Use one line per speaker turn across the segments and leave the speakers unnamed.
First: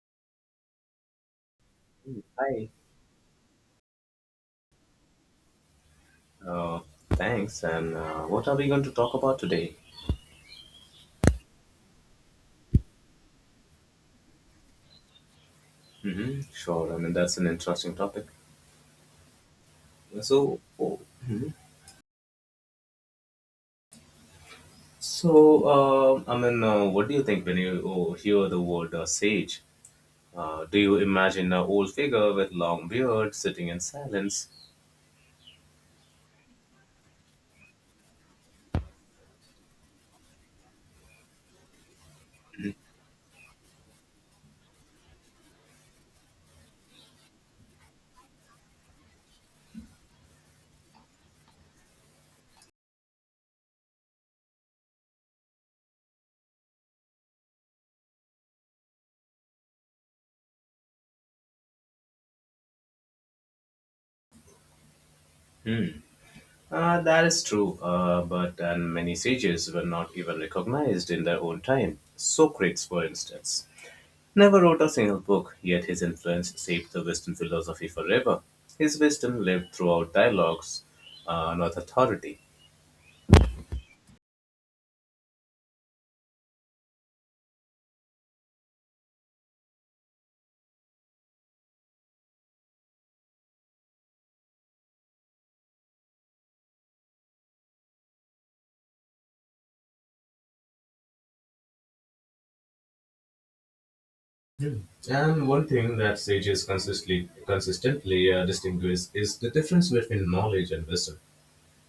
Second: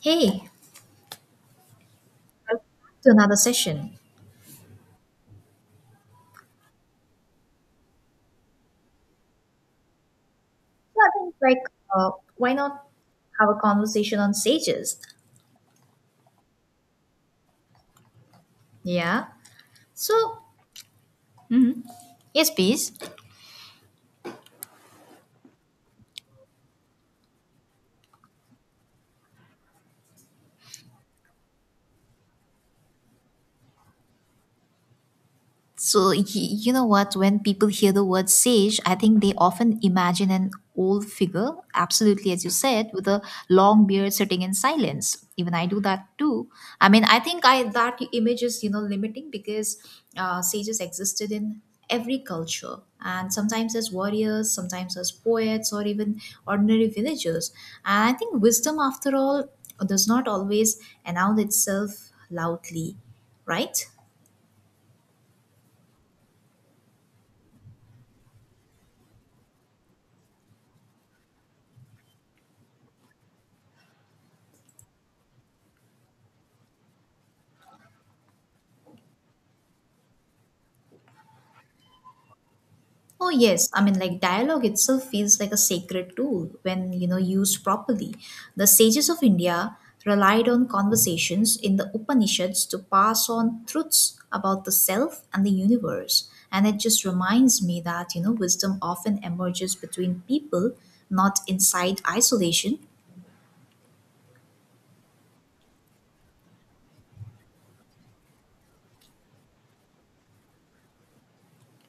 Hey,
Hi,
to another session.
uh, thanks. And what are we going to talk about today?
So I think uh, why not have a conversation on sages?
Sure. I mean, that's an interesting topic.
Yeah. So
So, oh, mhm.
yes, please.
So, I mean, what do you think when you oh, hear the word sage? Do you imagine an old figure with long beard sitting in silence?
So, you know what? When people hear the word sage, I think they often imagine an old figure, absolutely as you said, with a long beard sitting in silence. Even I do that too. I mean, I think I that image is you know limiting because sages existed in every culture, and sometimes as warriors, sometimes as poets, or even ordinary villagers. And I think wisdom, after all, does not always announce itself loudly, right?
That is true, but and many sages were not even recognized in their own time. Socrates, for instance, never wrote a single book, yet his influence shaped the Western philosophy forever. His wisdom lived throughout dialogues, not authority.
Oh yes, I mean like dialogue itself feels like a sacred tool when you know used properly. The sages of India relied on conversations in the Upanishads to pass on truths about the self and the universe. And it just reminds me that you know wisdom often emerges between people, not inside isolation.
Hmm. And one thing that sages consistently distinguish is the difference between knowledge and wisdom.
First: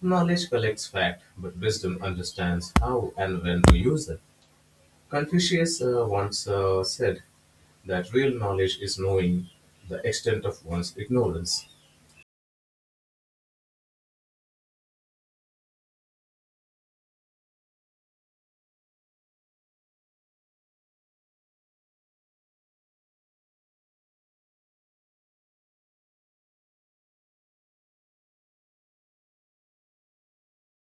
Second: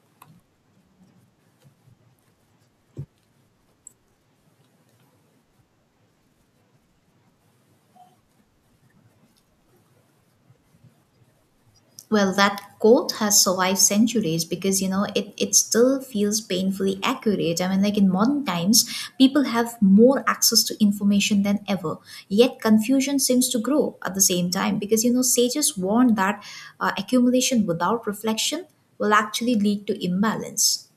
Knowledge collects fact, but wisdom understands how and when to use them. Confucius once said that real knowledge is knowing the extent of one's ignorance.
Well, that quote has survived centuries because you know it still feels painfully accurate. I mean, like in modern times, people have more access to information than ever. Yet confusion seems to grow at the same time because you know sages warn that accumulation without reflection will actually lead to imbalance.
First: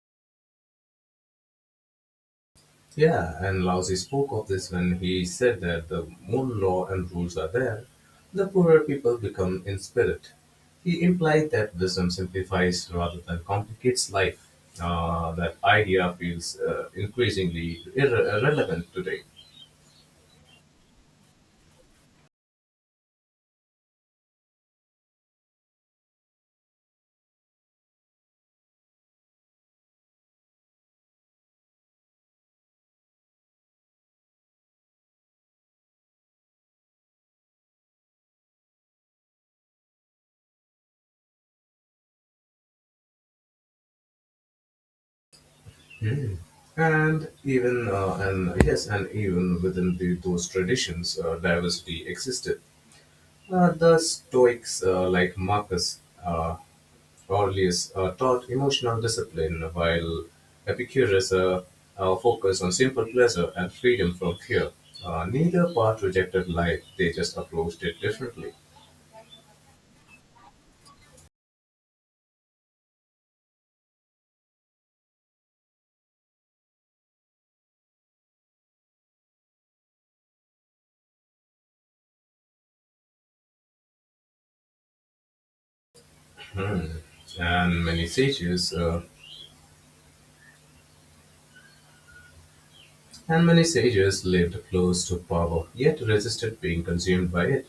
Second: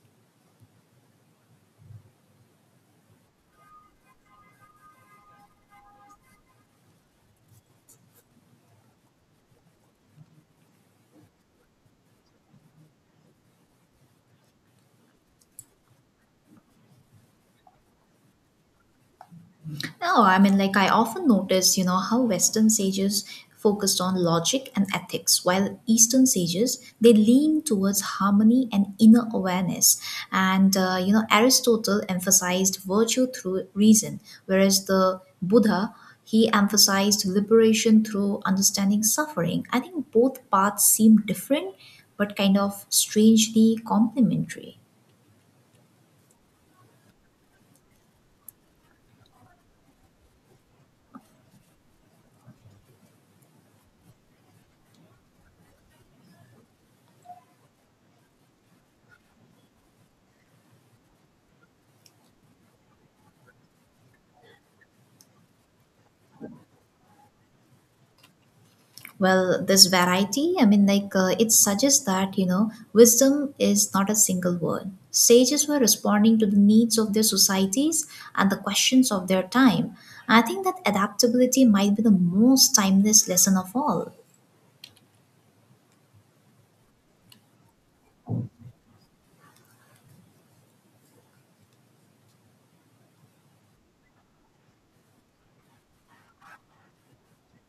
Yeah, and Laozi spoke of this when he said that the more law and rules are there, the poorer people become in spirit. He implied that wisdom simplifies rather than complicates life. That idea feels increasingly irrelevant today.
No, I mean, like, I often notice, you know, how Western sages focused on logic and ethics, while Eastern sages, they lean towards harmony and inner awareness. And, you know, Aristotle emphasized virtue through reason, whereas the Buddha, he emphasized liberation through understanding suffering. I think both paths seem different, but kind of strangely complementary.
Hmm. And even within those traditions, diversity existed. The Stoics, like Marcus, uh, Orales are taught emotional discipline, while Epicurus focused on simple pleasure and freedom from fear. Neither part rejected life, they just approached it differently.
Well, this variety, I mean, like it suggests that, you know, wisdom is not a single word. Sages were responding to the needs of their societies and the questions of their time. I think that adaptability might be the most timeless lesson of all.
Hmm. And many sages, uh, and many sages lived close to power, yet resisted being consumed by it.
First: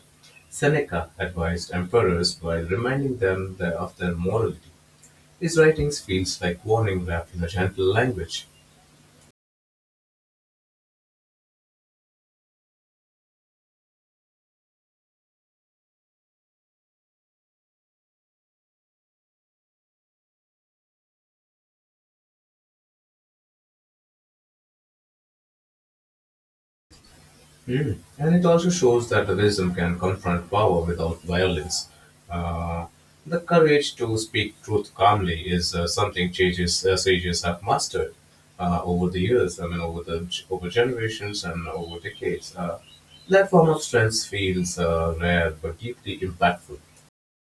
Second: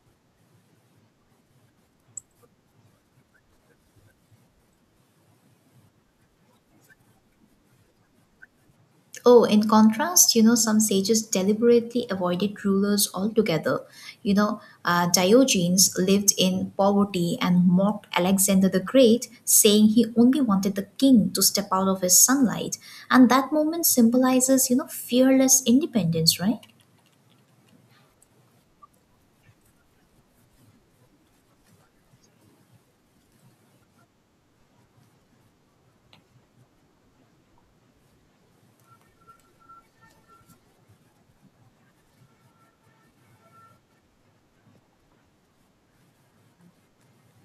Seneca advised emperors while reminding them that of their morality. His writings feels like warning wrapped in a gentle language.
Oh, in contrast, you know, some sages deliberately avoided rulers altogether. You know, Diogenes lived in poverty and mocked Alexander the Great, saying he only wanted the king to step out of his sunlight. And that moment symbolizes, you know, fearless independence, right?
Mm. And it also shows that wisdom can confront power without violence. Uh, the courage to speak truth calmly is something sages have mastered over the years. I mean, over the over generations and over decades. That form of strength feels rare but deeply impactful.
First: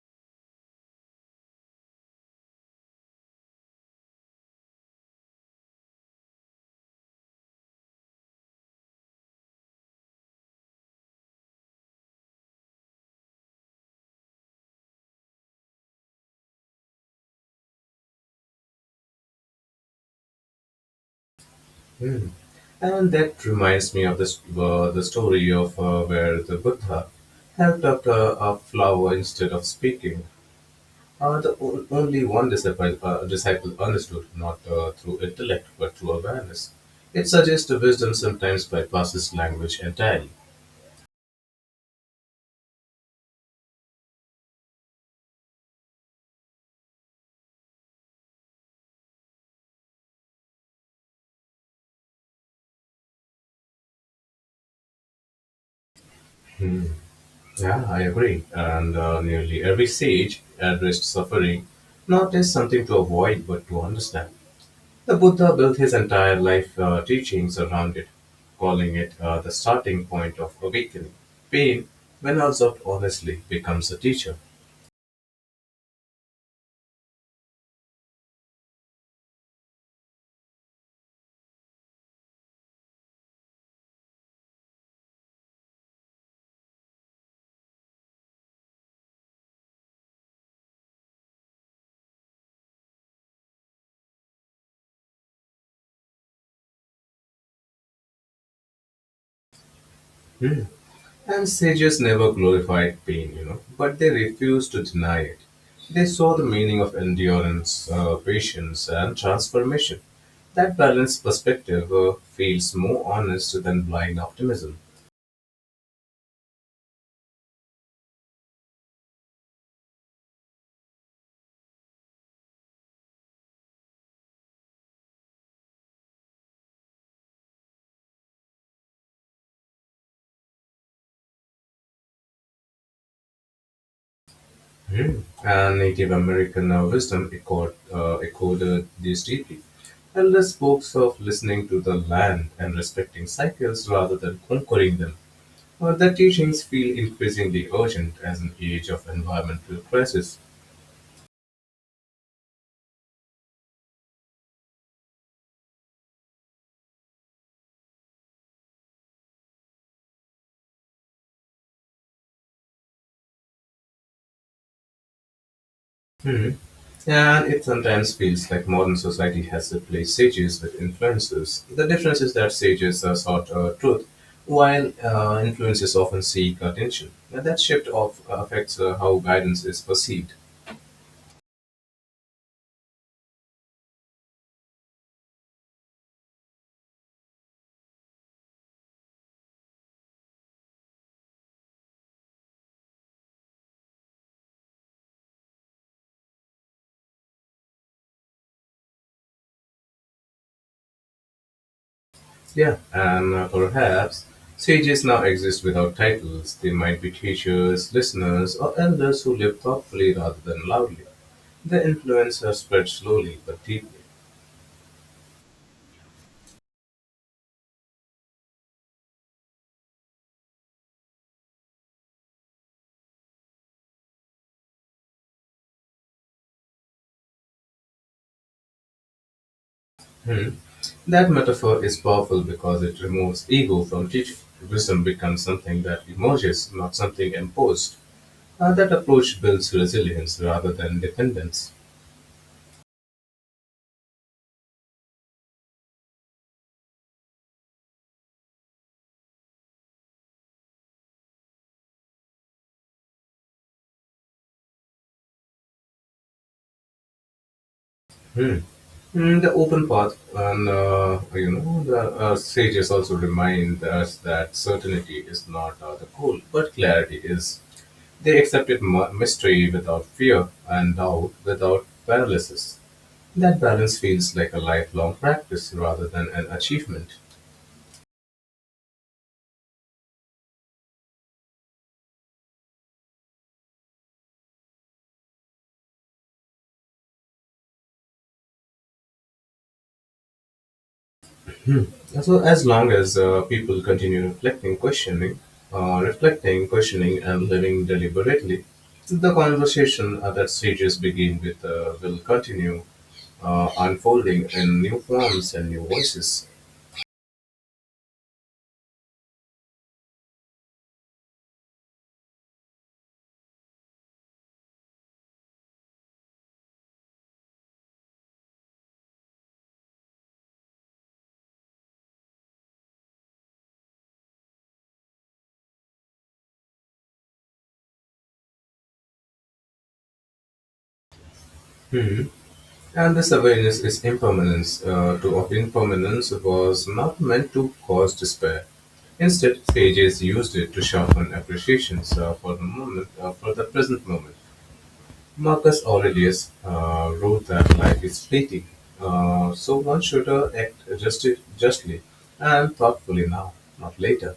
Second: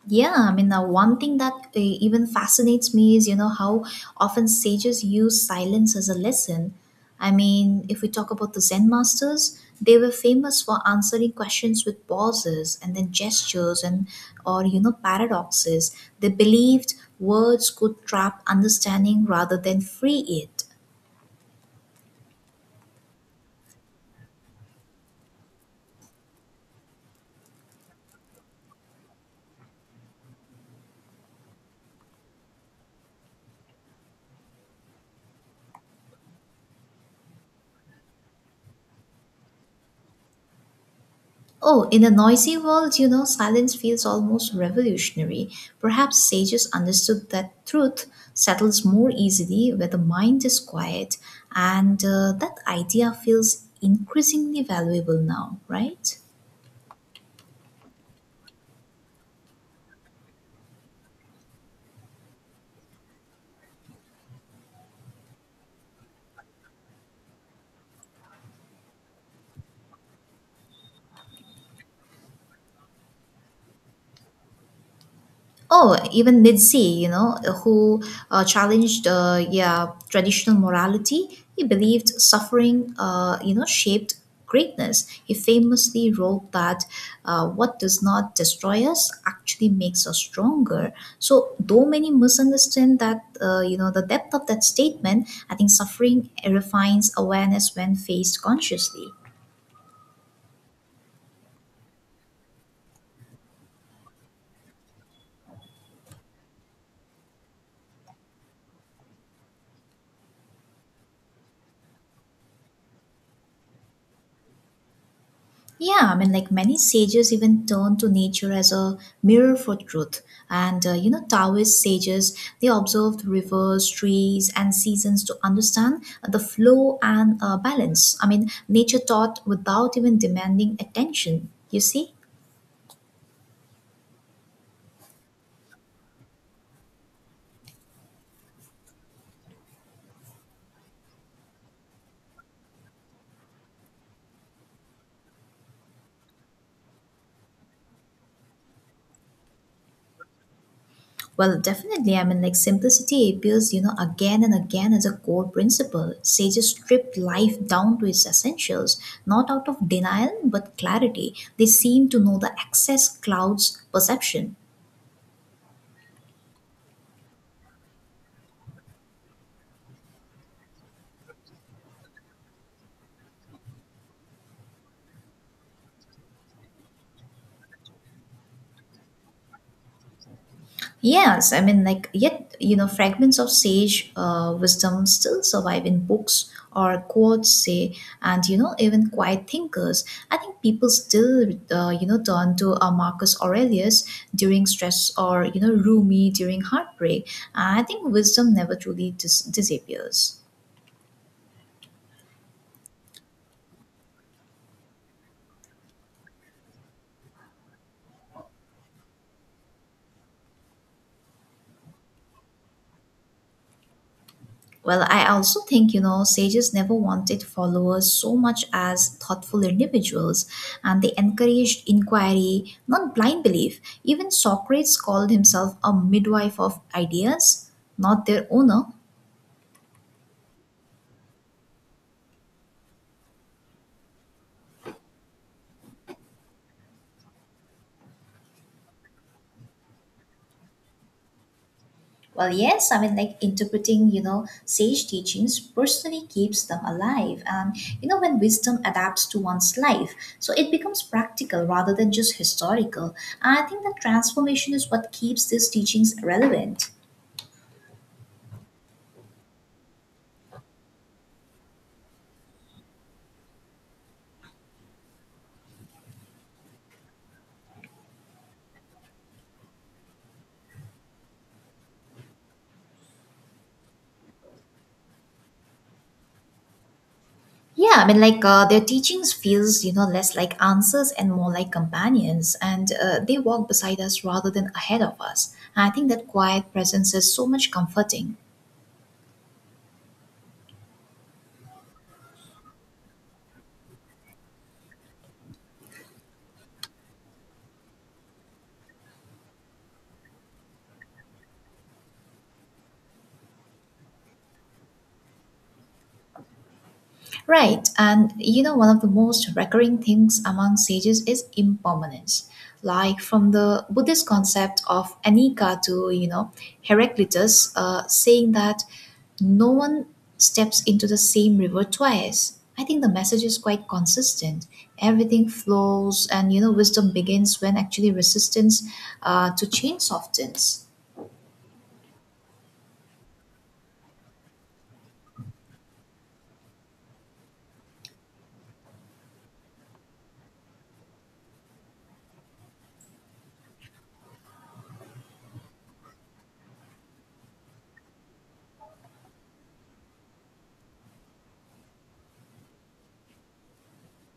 Yeah, I mean, one thing that even fascinates me is, you know, how often sages use silence as a lesson. I mean, if we talk about the Zen masters, they were famous for answering questions with pauses and then gestures and or you know paradoxes. They believed words could trap understanding rather than free it.
Hmm. And that reminds me of the story of where the Buddha helped up a flower instead of speaking. The only one disciple understood, not through intellect, but through awareness. It suggests wisdom sometimes bypasses language entirely.
Oh, in a noisy world, you know, silence feels almost revolutionary. Perhaps sages understood that truth settles more easily where the mind is quiet, and that idea feels increasingly valuable now, right?
Yeah, I agree. And nearly every sage addressed suffering not as something to avoid, but to understand. The Buddha built his entire life teachings around it, calling it the starting point of awakening. Pain, when observed honestly, becomes a teacher.
Oh, even Nietzsche, you know, who challenged yeah traditional morality. He believed suffering, you know, shaped greatness. He famously wrote that what does not destroy us actually makes us stronger. So, though many misunderstand that, you know, the depth of that statement, I think suffering refines awareness when faced consciously.
Hmm. And sages never glorified pain, but they refused to deny it. They saw the meaning of endurance, patience, and transformation. That balanced perspective feels more honest than blind optimism.
Yeah, I mean, like many sages even turn to nature as a mirror for truth. And, you know, Taoist sages, they observed rivers, trees, and seasons to understand the flow and balance. I mean, nature taught without even demanding attention, you see?
Hmm. And Native American wisdom echoed this deeply. Elders spoke of listening to the land and respecting cycles rather than conquering them. Well, their teachings feel increasingly urgent as an age of environmental crisis.
Well, definitely. I mean, like simplicity appears, you know, again and again as a core principle. Sages stripped life down to its essentials, not out of denial, but clarity. They seem to know the excess clouds perception.
Hmm. And it sometimes feels like modern society has replaced sages with influencers. The difference is that sages are sought truth, while influencers often seek attention. And that shift of affects how guidance is perceived.
Yes, I mean, like, yet, you know, fragments of sage wisdom still survive in books or quotes, say, and, you know, even quiet thinkers. I think people still, you know, turn to Marcus Aurelius during stress or, you know, Rumi during heartbreak. I think wisdom never truly disappears.
Yeah, and perhaps sages now exist without titles. They might be teachers, listeners, or elders who live thoughtfully rather than loudly. Their influence has spread slowly but deeply.
Well, I also think, you know, sages never wanted followers so much as thoughtful individuals, and they encouraged inquiry, not blind belief. Even Socrates called himself a midwife of ideas, not their owner.
Hmm. That metaphor is powerful because it removes ego from teaching. Wisdom becomes something that emerges, not something imposed. That approach builds resilience rather than dependence.
Well, yes, I mean, like interpreting, you know, sage teachings personally keeps them alive. And, you know, when wisdom adapts to one's life, so it becomes practical rather than just historical. I think that transformation is what keeps these teachings relevant.
Hmm. Mm, the open path. And the sages also remind us that certainty is not the goal, but clarity is. They accepted mystery without fear and doubt without paralysis. That balance feels like a lifelong practice rather than an achievement.
Yeah, I mean, like their teachings feels you know less like answers and more like companions, and they walk beside us rather than ahead of us. And I think that quiet presence is so much comforting.
So as long as people continue reflecting, questioning, and living deliberately, the conversation that stages begin with will continue unfolding in new forms and new voices.
Right, and you know, one of the most recurring things among sages is impermanence. Like from the Buddhist concept of anicca to, you know, Heraclitus saying that no one steps into the same river twice. I think the message is quite consistent. Everything flows, and you know, wisdom begins when actually resistance to change softens.
Hmm. And this awareness is impermanence. To of impermanence was not meant to cause despair. Instead, sages used it to sharpen appreciations for the present moment. Marcus Aurelius wrote that life is fleeting, so one should act justly and thoughtfully now, not later.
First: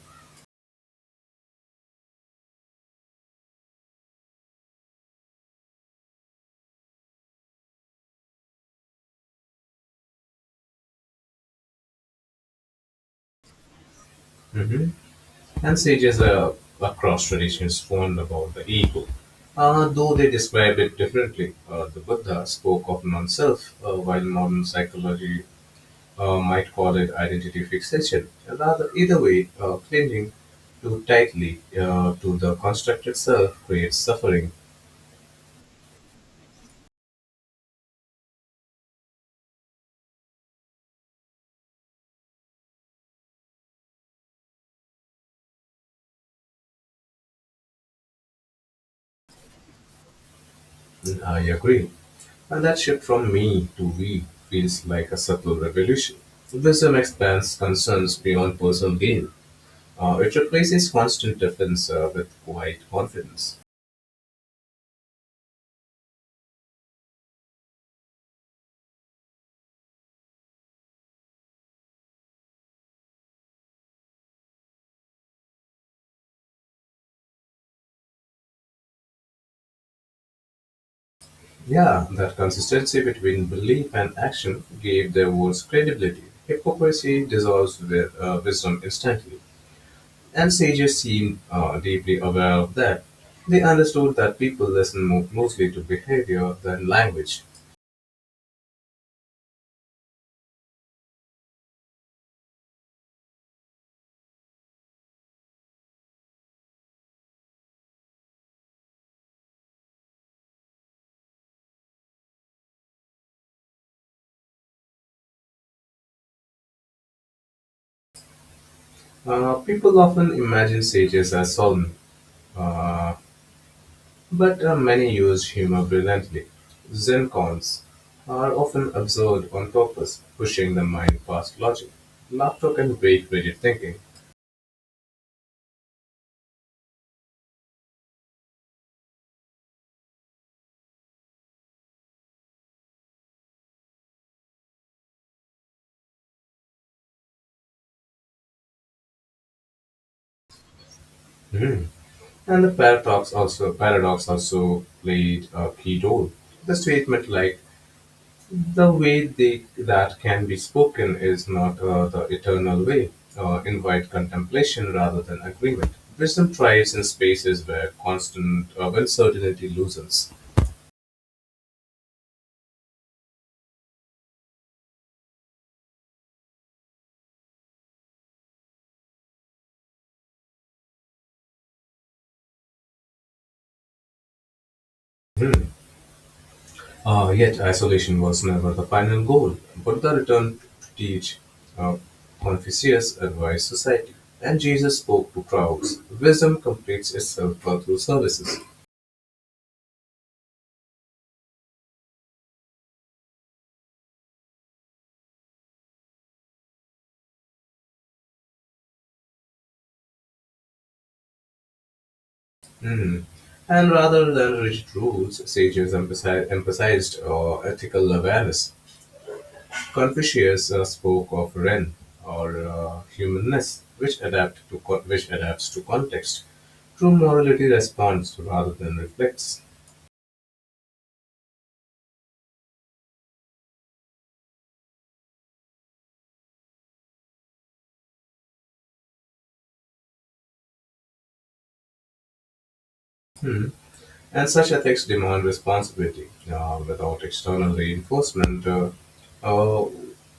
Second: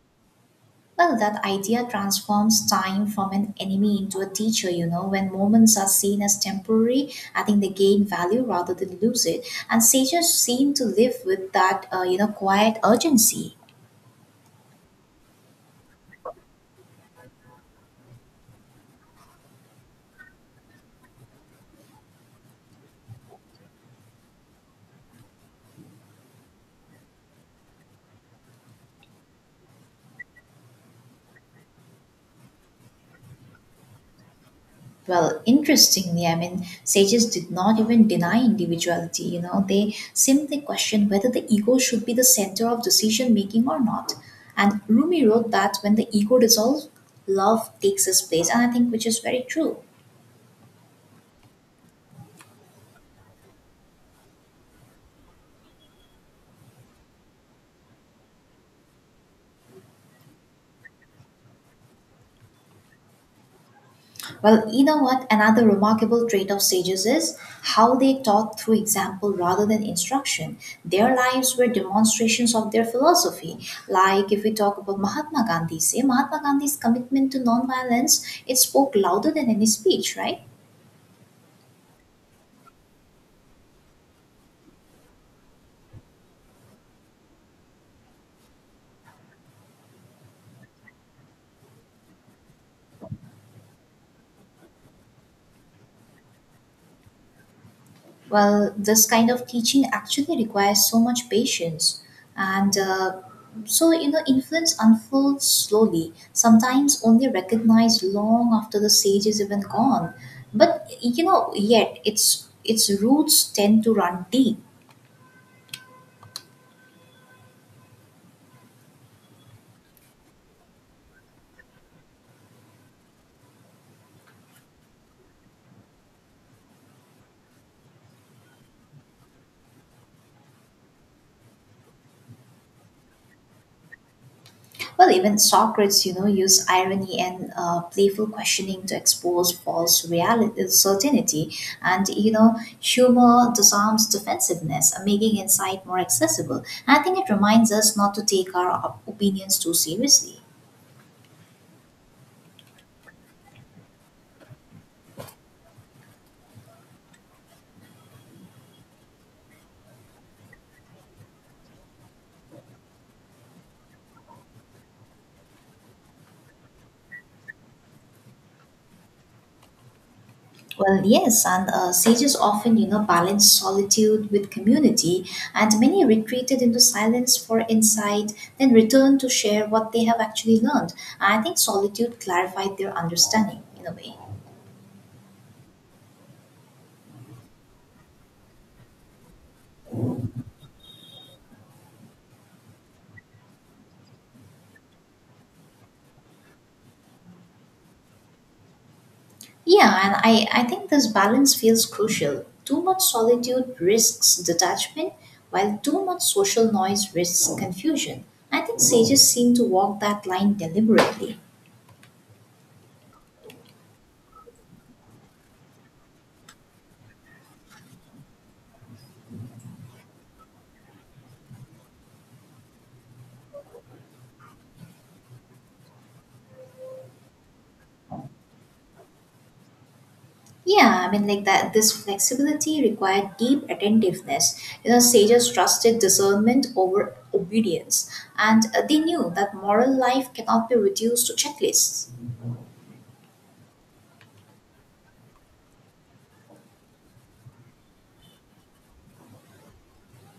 Well, that idea transforms time from an enemy into a teacher, you know. When moments are seen as temporary, I think they gain value rather than lose it. And sages seem to live with that, you know, quiet urgency.
Mhm. And sages across traditions warned about the ego. Though they described it differently, the Buddha spoke of non-self, while modern psychology might call it identity fixation. Rather, either way, clinging too tightly to the constructed self creates suffering.
Well, interestingly, I mean, sages did not even deny individuality, you know. They simply questioned whether the ego should be the center of decision making or not. And Rumi wrote that when the ego dissolves, love takes its place. And I think which is very true.
I agree. And that shift from me to we feels like a subtle revolution. Wisdom expands concerns beyond personal gain. It replaces constant defense with quiet confidence.
Well, you know what? Another remarkable trait of sages is how they taught through example rather than instruction. Their lives were demonstrations of their philosophy. Like if we talk about Mahatma Gandhi, say Mahatma Gandhi's commitment to nonviolence, it spoke louder than any speech, right?
Yeah, that consistency between belief and action gave their words credibility. Hypocrisy dissolves with wisdom instantly, and sages seemed deeply aware of that. They understood that people listen mostly to behavior than language.
Well, this kind of teaching actually requires so much patience, and so you know, influence unfolds slowly. Sometimes only recognized long after the sage is even gone. But you know, yet its roots tend to run deep.
People often imagine sages as solemn. But many use humor brilliantly. Zen cons are often absurd on purpose, pushing the mind past logic. Laughter can break rigid thinking.
Well, even Socrates, you know, used irony and playful questioning to expose false reality, certainty, and you know, humor disarms defensiveness, making insight more accessible. And I think it reminds us not to take our opinions too seriously.
Mhm. And the paradox also played a key role. The statement like the way that can be spoken is not the eternal way invite contemplation rather than agreement. Wisdom thrives in spaces where constant uncertainty loosens.
Well, yes, and sages often, you know, balance solitude with community, and many retreated into silence for insight, then returned to share what they have actually learned. I think solitude clarified their understanding in a way.
Yet isolation was never the final goal, but the return to teach. Uh, Confucius advised society, and Jesus spoke to crowds. Wisdom completes itself through services.
Yeah, and I think this balance feels crucial. Too much solitude risks detachment, while too much social noise risks confusion. I think sages seem to walk that line deliberately.
Hmm. And rather than rigid rules, sages emphasized ethical awareness. Confucius spoke of Ren, or humanness, which adapts to context. True morality responds rather than reflects.
Yeah, I mean, like that, this flexibility required deep attentiveness. You know, sages trusted discernment over obedience, and they knew that moral life cannot be reduced to checklists.
Hmm. And such ethics demand responsibility. Without external reinforcement, uh,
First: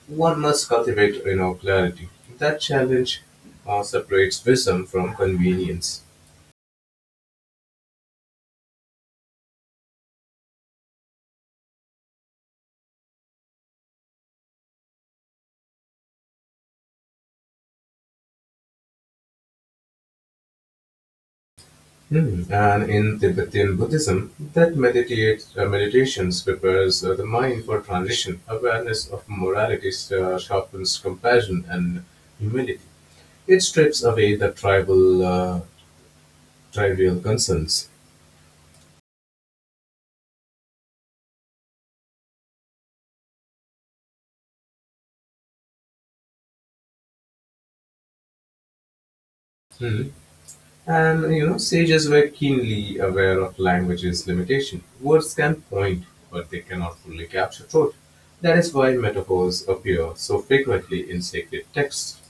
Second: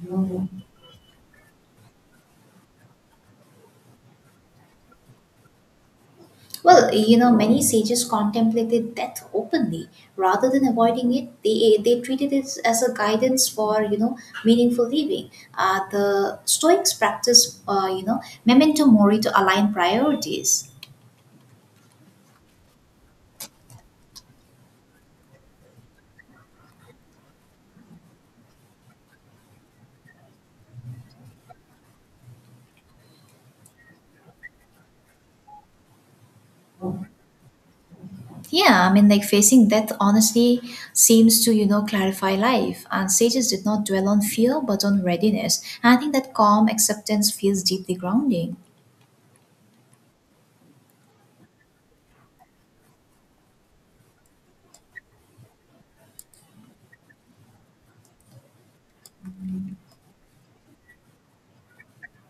one must cultivate clarity. That challenge separates wisdom from convenience.
Well, you know, many sages contemplated death openly. Rather than avoiding it, they treated it as a guidance for you know meaningful living. The Stoics practice, you know, memento mori to align priorities.
Hmm. And in Tibetan Buddhism, meditations prepares the mind for transition. Awareness of morality sharpens compassion and humility. It strips away the trivial concerns.
Yeah, I mean, like facing death honestly seems to you know clarify life. And sages did not dwell on fear, but on readiness. And I think that calm acceptance feels deeply grounding.
Hmm. And sages were keenly aware of language's limitation. Words can point, but they cannot fully capture truth. That is why metaphors appear so frequently in sacred texts.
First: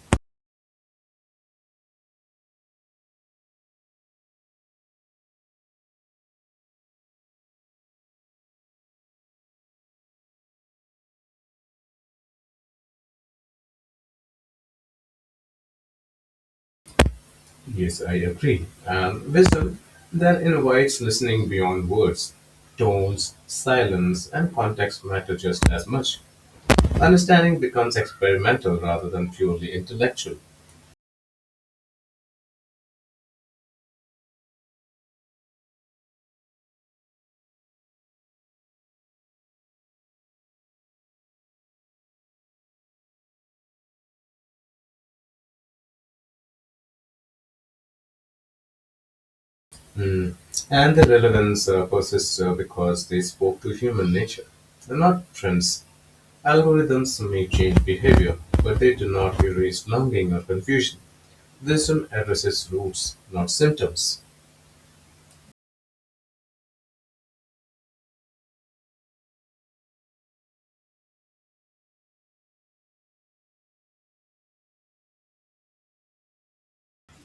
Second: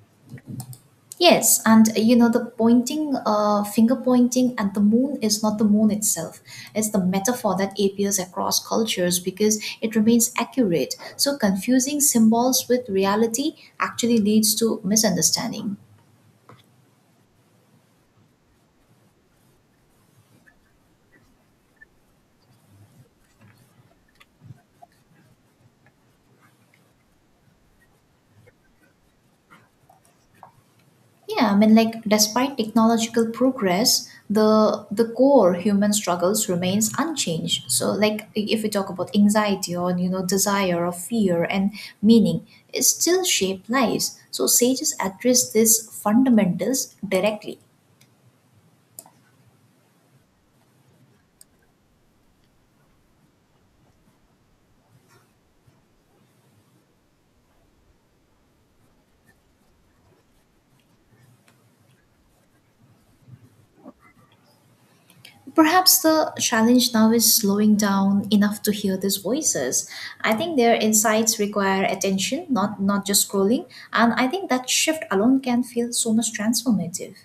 Yes, and you know, the pointing, finger pointing at the moon is not the moon itself. It's the metaphor that appears across cultures because it remains accurate. So, confusing symbols with reality actually leads to misunderstanding.
Yes, I agree. And wisdom then invites listening beyond words. Tones, silence, and context matter just as much. Understanding becomes experimental rather than purely intellectual.
Yeah, I mean, like, despite technological progress, the core human struggles remains unchanged. So, like, if we talk about anxiety or you know desire or fear and meaning, it still shape lives. So, sages address these fundamentals directly.
Mm. And the relevance persists because they spoke to human nature. They're not trends. Algorithms may change behavior, but they do not erase longing or confusion. Wisdom addresses roots, not symptoms.
Perhaps the challenge now is slowing down enough to hear these voices. I think their insights require attention, not just scrolling. And I think that shift alone can feel so much transformative.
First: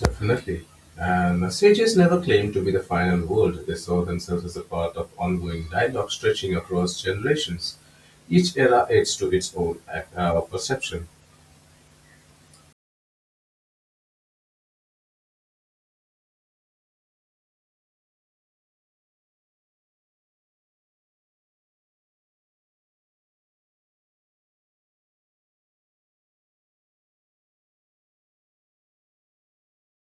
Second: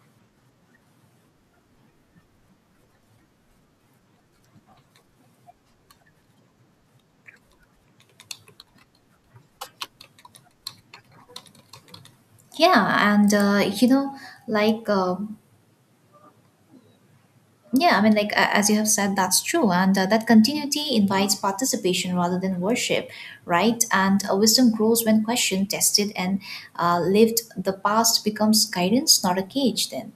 Definitely. And sages never claimed to be the final word. They saw themselves as a part of ongoing dialogue stretching across generations. Each era adds to its own perception.
Yeah, and you know, like, um yeah, I mean, like, as you have said, that's true. And that continuity invites participation rather than worship, right? And wisdom grows when questioned, tested, and lived. The past becomes guidance, not a cage, then.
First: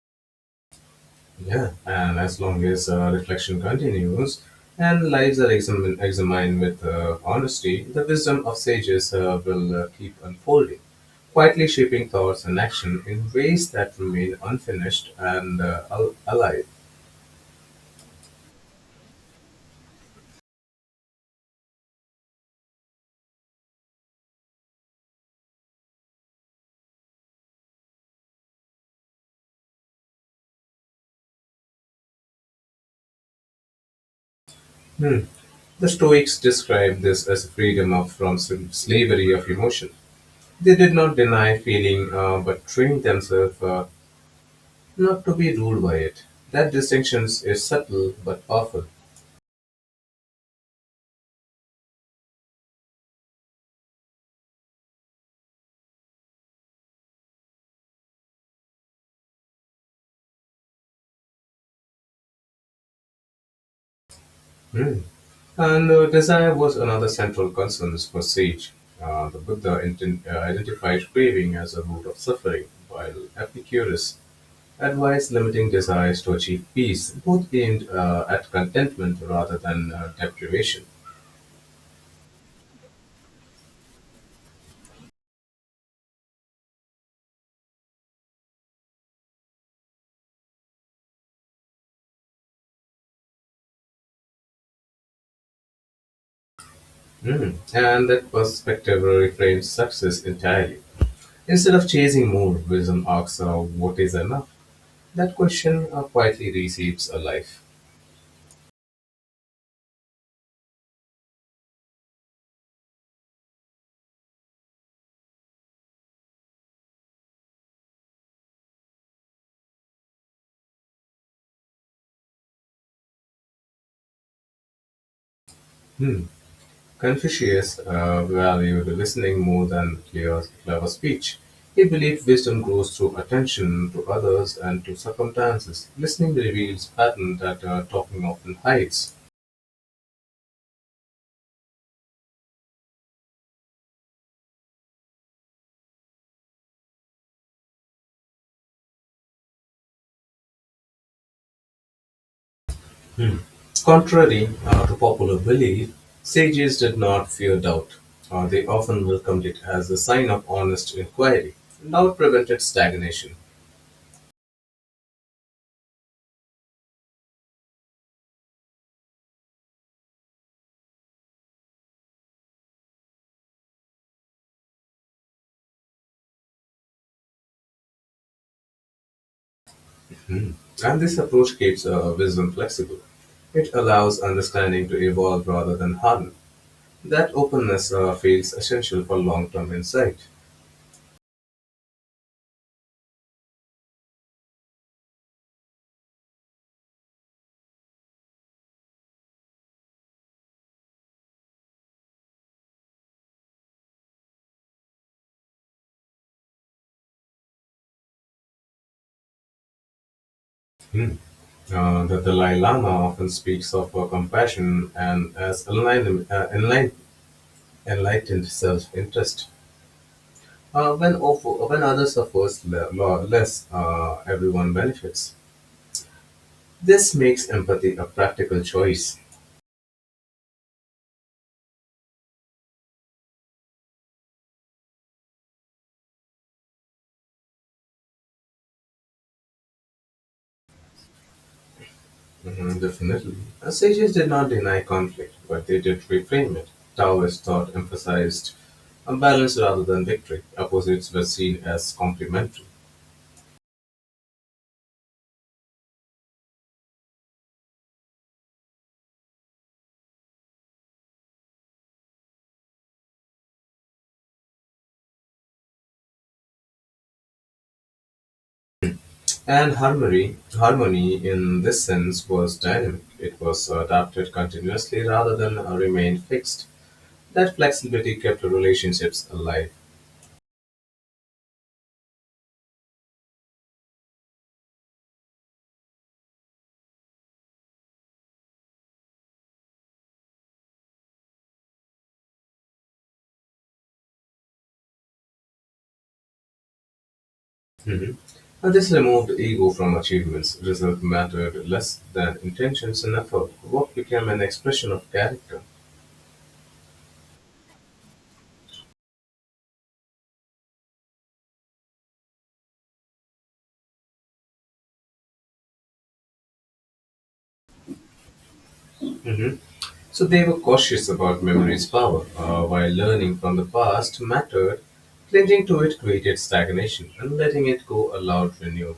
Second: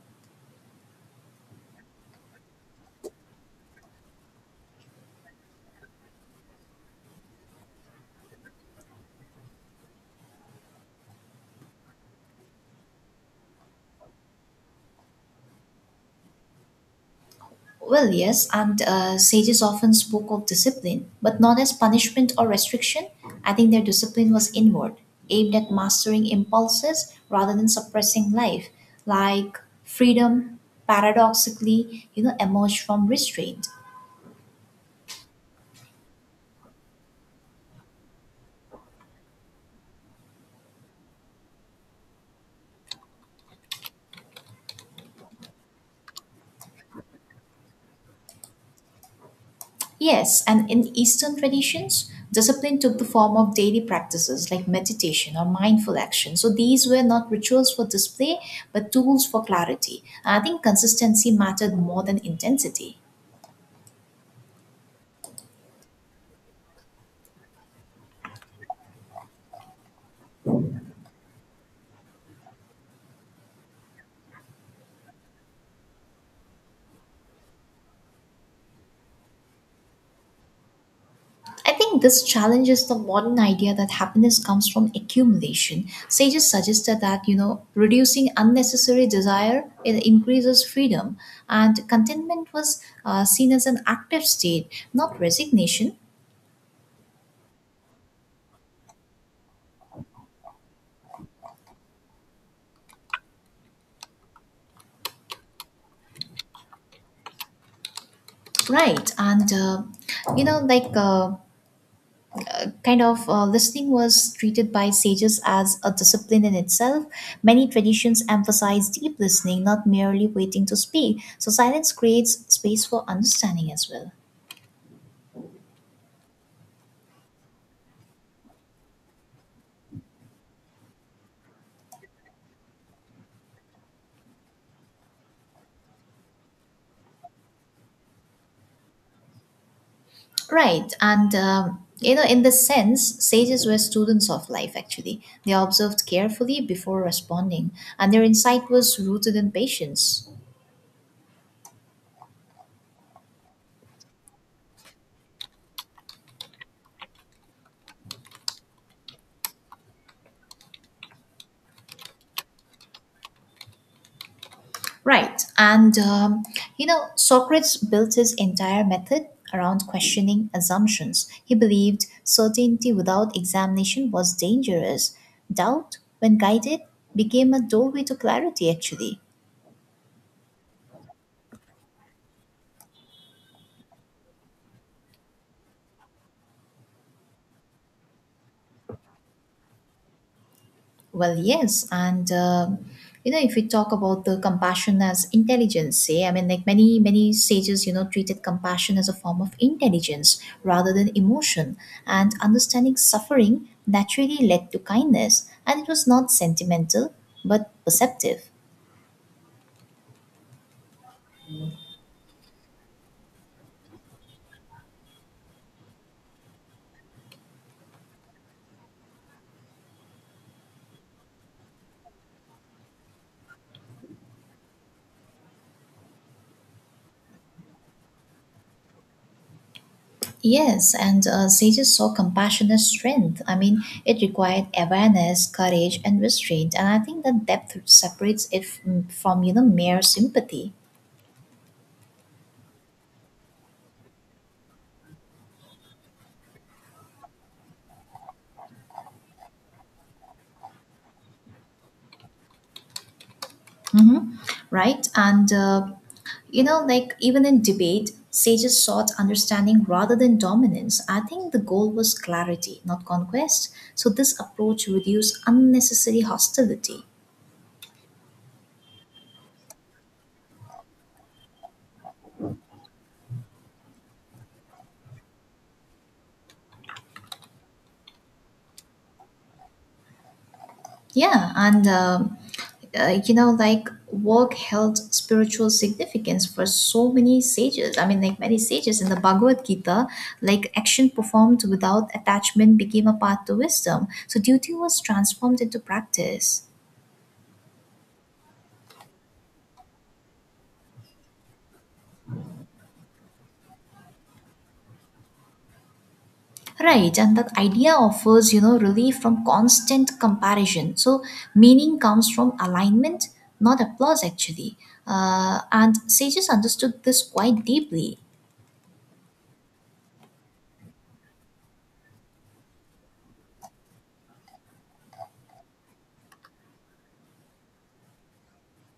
Yeah, and as long as reflection continues and lives are examined with honesty, the wisdom of sages will keep unfolding, quietly shaping thoughts and action in ways that remain unfinished and alive.
Well, yes, and sages often spoke of discipline, but not as punishment or restriction. I think their discipline was inward, aimed at mastering impulses rather than suppressing life. Like freedom, paradoxically, you know, emerged from restraint.
Hmm. The Stoics described this as freedom from slavery of emotion. They did not deny feeling, but trained themselves not to be ruled by it. That distinction is subtle but powerful.
Yes, and in Eastern traditions, discipline took the form of daily practices like meditation or mindful action. So these were not rituals for display, but tools for clarity. I think consistency mattered more than intensity.
Hmm. And desire was another central concern for Sage. The Buddha identified craving as a root of suffering, while Epicurus advised limiting desires to achieve peace, both aimed at contentment rather than deprivation.
I think this challenges the modern idea that happiness comes from accumulation. Sages suggested that, you know, reducing unnecessary desire it increases freedom, and contentment was seen as an active state, not resignation.
Mm. And that perspective reframes success entirely. Instead of chasing more, wisdom asks what is enough. That question quietly receives a life.
Right, and you know, kind of listening was treated by sages as a discipline in itself. Many traditions emphasize deep listening, not merely waiting to speak. So, silence creates space for understanding as well.
Hmm. Confucius valued listening more than clear, clever speech. He believed wisdom grows through attention to others and to circumstances. Listening reveals patterns that talking often hides.
Right. And, you know, in the sense, sages were students of life, actually. They observed carefully before responding, and their insight was rooted in patience.
Hmm. Contrary to popular belief, sages did not fear doubt. They often welcomed it as a sign of honest inquiry. Doubt prevented stagnation.
Right. You know, Socrates built his entire method around questioning assumptions. He believed certainty without examination was dangerous. Doubt, when guided, became a doorway to clarity, actually.
Hmm. And this approach keeps wisdom flexible. It allows understanding to evolve rather than harden. That openness feels essential for long term insight.
Well, yes, and you know, if we talk about the compassion as intelligence, eh? I mean, like many sages, you know, treated compassion as a form of intelligence rather than emotion, and understanding suffering naturally led to kindness, and it was not sentimental but perceptive.
Hmm. The Dalai Lama often speaks of compassion and as enlightened self interest. When when others suffer less, everyone benefits. This makes empathy a practical choice.
Yes, and sages saw compassion as strength. I mean, it required awareness, courage, and restraint, and I think that depth separates it from you know mere sympathy.
Mhm, definitely. Sages did not deny conflict, but they did reframe it. Taoist thought emphasized a balance rather than victory. Opposites were seen as complementary.
Mm-hmm. Right. And you know, like even in debate, sages sought understanding rather than dominance. I think the goal was clarity, not conquest. So this approach reduced unnecessary hostility.
And harmony in this sense was dynamic. It was adapted continuously rather than remained fixed. That flexibility kept relationships alive.
Yeah. And you know, like work held spiritual significance for so many sages. I mean, like many sages in the Bhagavad Gita, like action performed without attachment became a path to wisdom. So duty was transformed into practice.
Mhm. And this removed ego from achievements. Result mattered less than intentions and effort. Work became an expression of character.
Right, and that idea offers, you know, relief from constant comparison. So meaning comes from alignment, not applause, actually. And sages understood this quite deeply.
Mhm. So they were cautious about memory's power. While learning from the past mattered, clinging to it created stagnation, and letting it go allowed renewal.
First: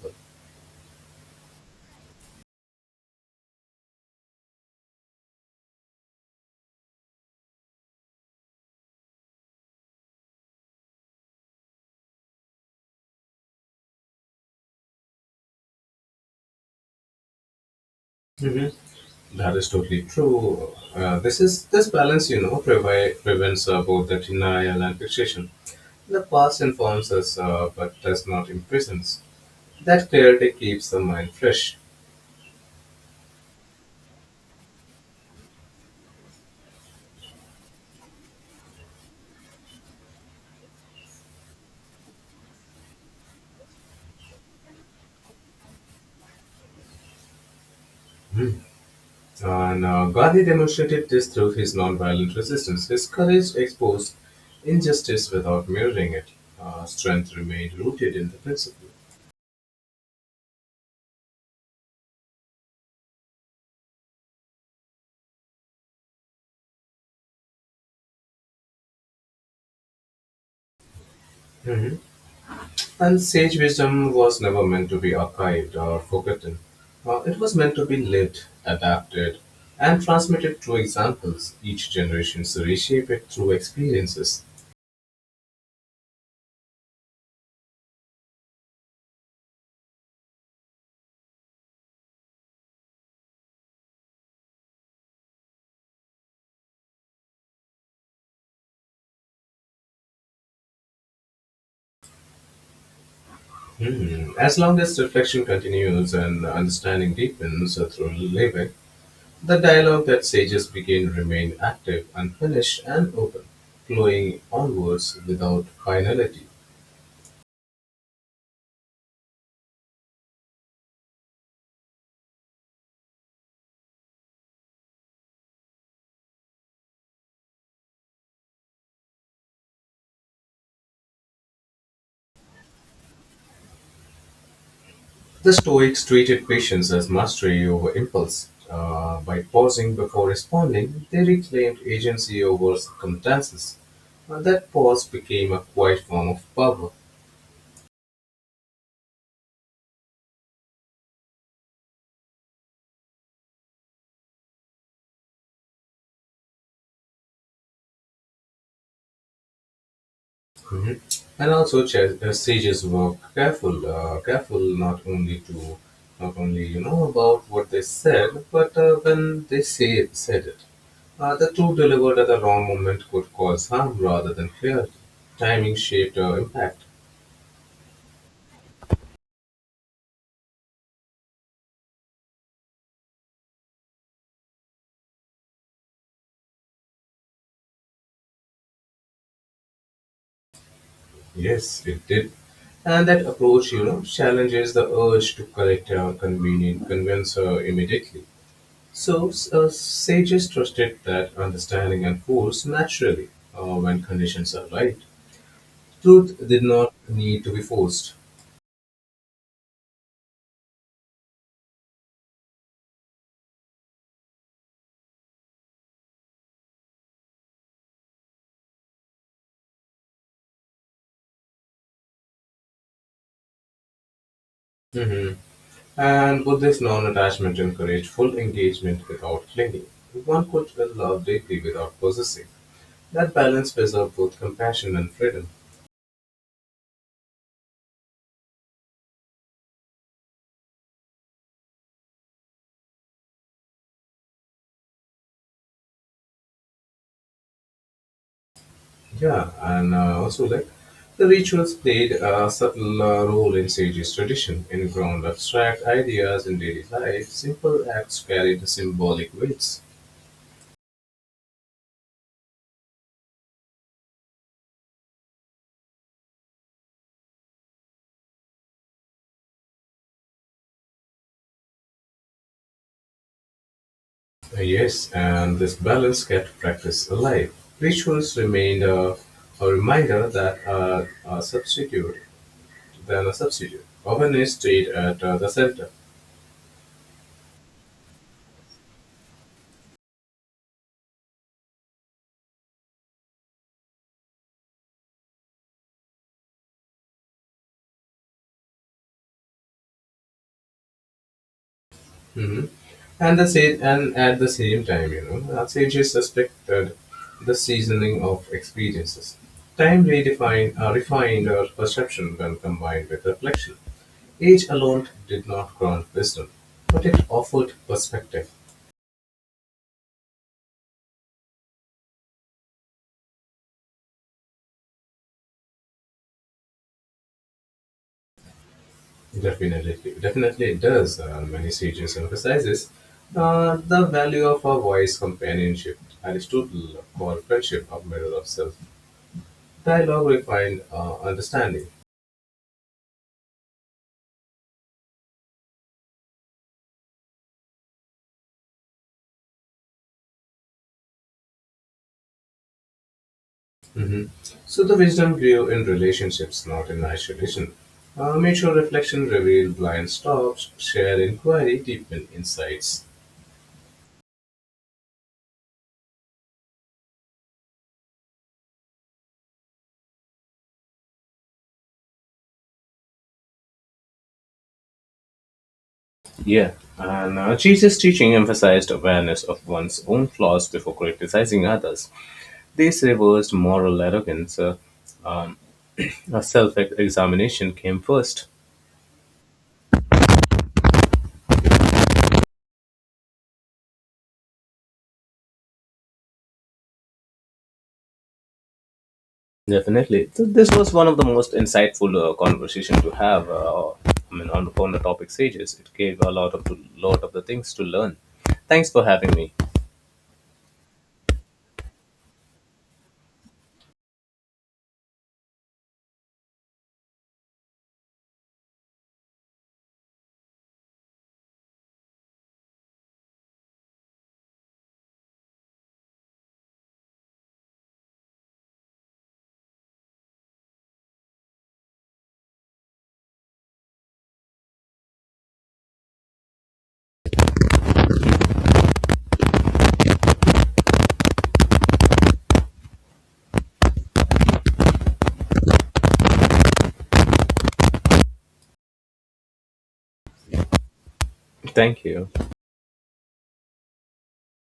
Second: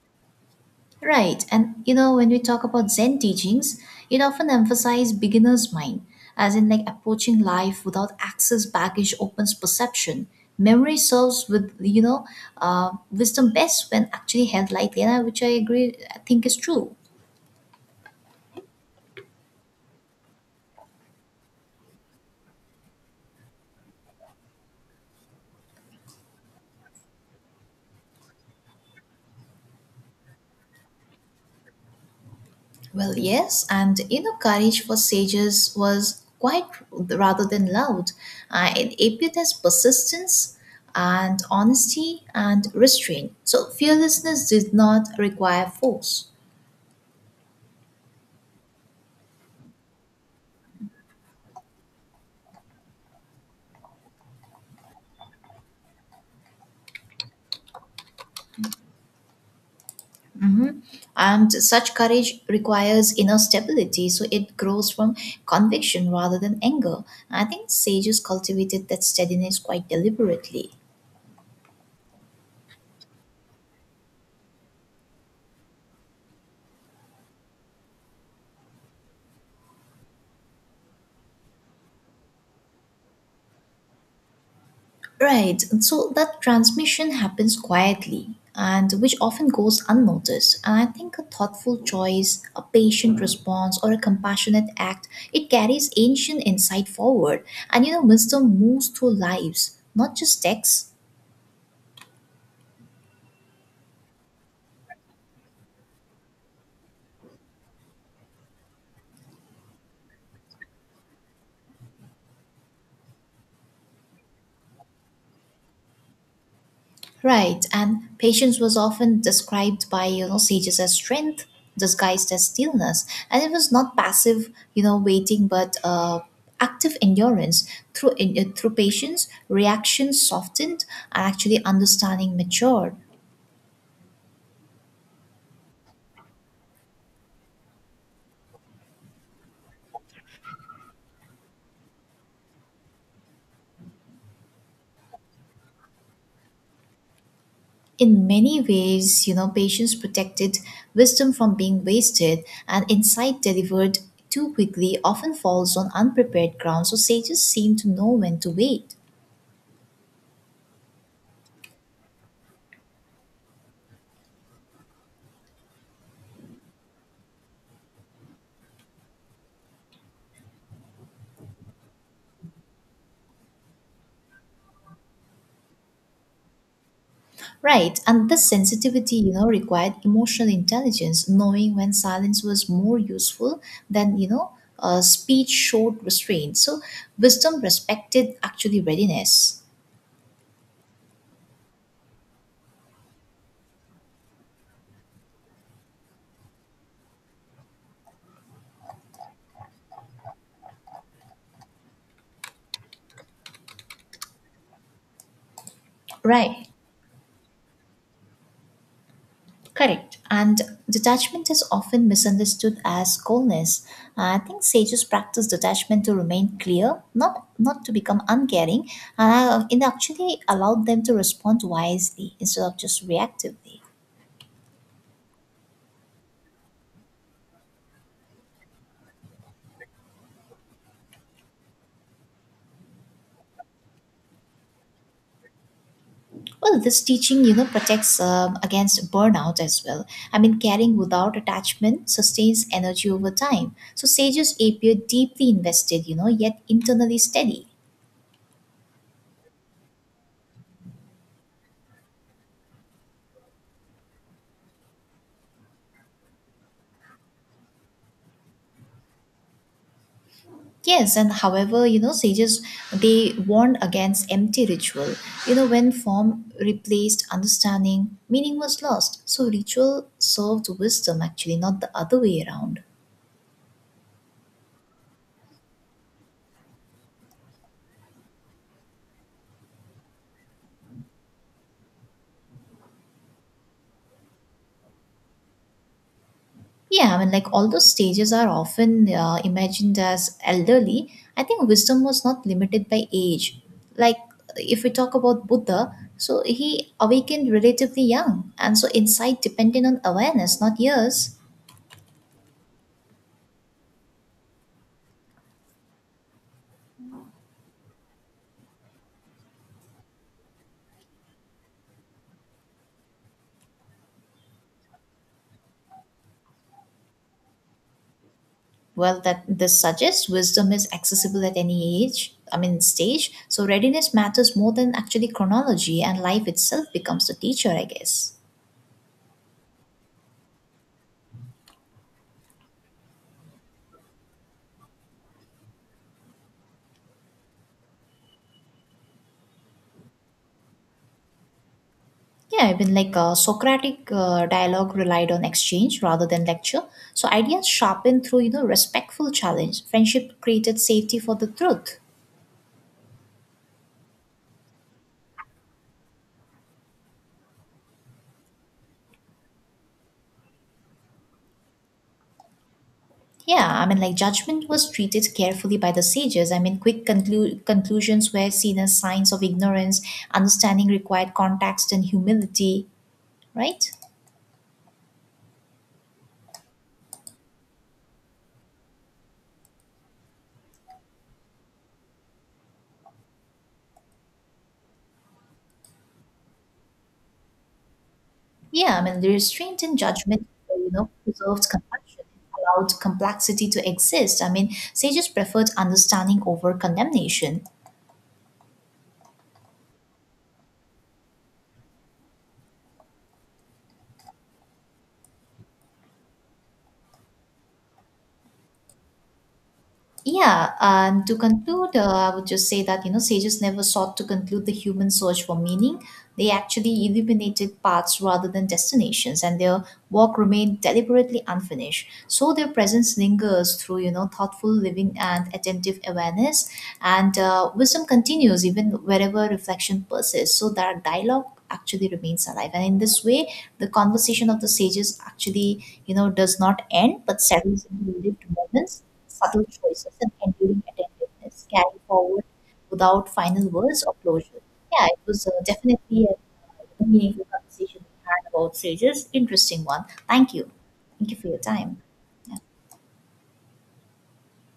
Right, and you know, when we talk about Zen teachings, it often emphasizes beginner's mind, as in like approaching life without excess baggage opens perception. Memory serves with, you know, wisdom best when actually held lightly, and which I agree, I think is true.
Mm-hmm. That is totally true. This balance, prevents both the denial and fixation. The past informs us, but does not imprison us. That clarity keeps the mind fresh.
Well, yes, and inner courage for sages was quite rather than loud. It appeared as persistence and honesty and restraint. So, fearlessness did not require force.
And Gandhi demonstrated this through his nonviolent resistance. His courage exposed injustice without mirroring it. Strength remained rooted in the principle.
Mhm. And such courage requires inner stability, so it grows from conviction rather than anger. I think sages cultivated that steadiness quite deliberately.
And sage wisdom was never meant to be archived or forgotten. It was meant to be lived, adapted, and transmitted through examples. Each generation reshape it through experiences.
Right, and so that transmission happens quietly and which often goes unnoticed. And I think a thoughtful choice, a patient response, or a compassionate act, it carries ancient insight forward. And you know, wisdom moves through lives, not just texts.
Hmm. As long as reflection continues and understanding deepens through living, the dialogue that sages begin remain active, unfinished, and open, flowing onwards without finality.
Right, and patience was often described by you know sages as strength disguised as stillness, and it was not passive, you know, waiting, but active endurance through patience, reactions softened, and actually understanding matured.
The Stoics treated patience as mastery over impulse. By pausing before responding, they reclaimed agency over circumstances. That pause became a quiet form of power.
In many ways, you know, patience protected wisdom from being wasted, and insight delivered too quickly often falls on unprepared ground. So sages seem to know when to wait.
Mhm. And also, sages were careful not only to, not only about what they said, but when they say said it. The two delivered at the wrong moment could cause harm rather than fear. Timing shaped impact.
Right, and this sensitivity, you know, required emotional intelligence, knowing when silence was more useful than, you know, speech showed restraint. So wisdom respected actually readiness.
Yes, it did. And that approach, challenges the urge to collect or convenient convince her immediately. So sages trusted that understanding unfolds naturally when conditions are right. Truth did
Right,
not need to be forced.
correct. And detachment is often misunderstood as coldness. I think sages practice detachment to remain clear, not to become uncaring, and it actually allowed them to respond wisely instead of just reactively.
Mhm. And Buddhist non-attachment encouraged full engagement without clinging. One could love deeply without possessing. That balance preserved both compassion and freedom.
Well, this teaching, you know, protects against burnout as well. I mean, caring without attachment sustains energy over time. So sages appear deeply invested, you know, yet internally steady.
Yeah, and also like the rituals played a subtle role in sages' tradition, in ground abstract ideas in daily life. Simple acts carried symbolic weights.
Yes, and however, you know, sages they warn against empty ritual. You know, when form replaced understanding, meaning was lost. So ritual served wisdom actually, not the other way around.
Yes, and this balance kept practice alive. Rituals remained a reminder that a substitute than a substitute. Awareness stayed at the center.
Yeah, I mean, like although stages are often imagined as elderly, I think wisdom was not limited by age. Like if we talk about Buddha, so he awakened relatively young, and so insight depended on awareness, not years.
hmm And at the same time, our sages suspected the seasoning of experiences. Time refined our perception when combined with reflection. Age alone did not grant wisdom, but it offered perspective.
Well, that this suggests wisdom is accessible at any age. I mean, stage. So readiness matters more than actually chronology, and life itself becomes the teacher, I guess.
Definitely, definitely it does. Many sages emphasizes the value of a wise companionship. Aristotle called friendship a mirror of self. Dialogue refined understanding.
Yeah, even like Socratic dialogue relied on exchange rather than lecture. So ideas sharpened through you know respectful challenge. Friendship created safety for the truth.
hmm So the wisdom grew in relationships, not in isolation. Mutual reflection revealed blind spots, shared inquiry deepened insights.
Yeah, I mean like judgment was treated carefully by the sages. I mean conclusions were seen as signs of ignorance. Understanding required context and humility, right?
Yeah, and Jesus' teaching emphasized awareness of one's own flaws before criticizing others. This reversed moral arrogance. Um, a self examination came first.
Yeah, I mean the restraint in judgment, you know, preserved compassion, allowed complexity to exist. I mean sages preferred understanding over condemnation.
Definitely. So this was one of the most insightful conversation to have. I mean, on the topic stages, it gave a lot of the things to learn. Thanks for having me.
Yeah, and to conclude, I would just say that, you know, sages never sought to conclude the human search for meaning. They actually illuminated paths rather than destinations, and their work remained deliberately unfinished. So their presence lingers through, you know, thoughtful living and attentive awareness. And wisdom continues even wherever reflection persists. So that dialogue actually remains alive. And in this way, the conversation of the sages actually, you know, does not end but settles into lived moments subtle choices and enduring attentiveness carry forward without final words or closure. Yeah, it was definitely a meaningful conversation we had about Sages. Interesting one. Thank you. Thank you for your time.
Thank you.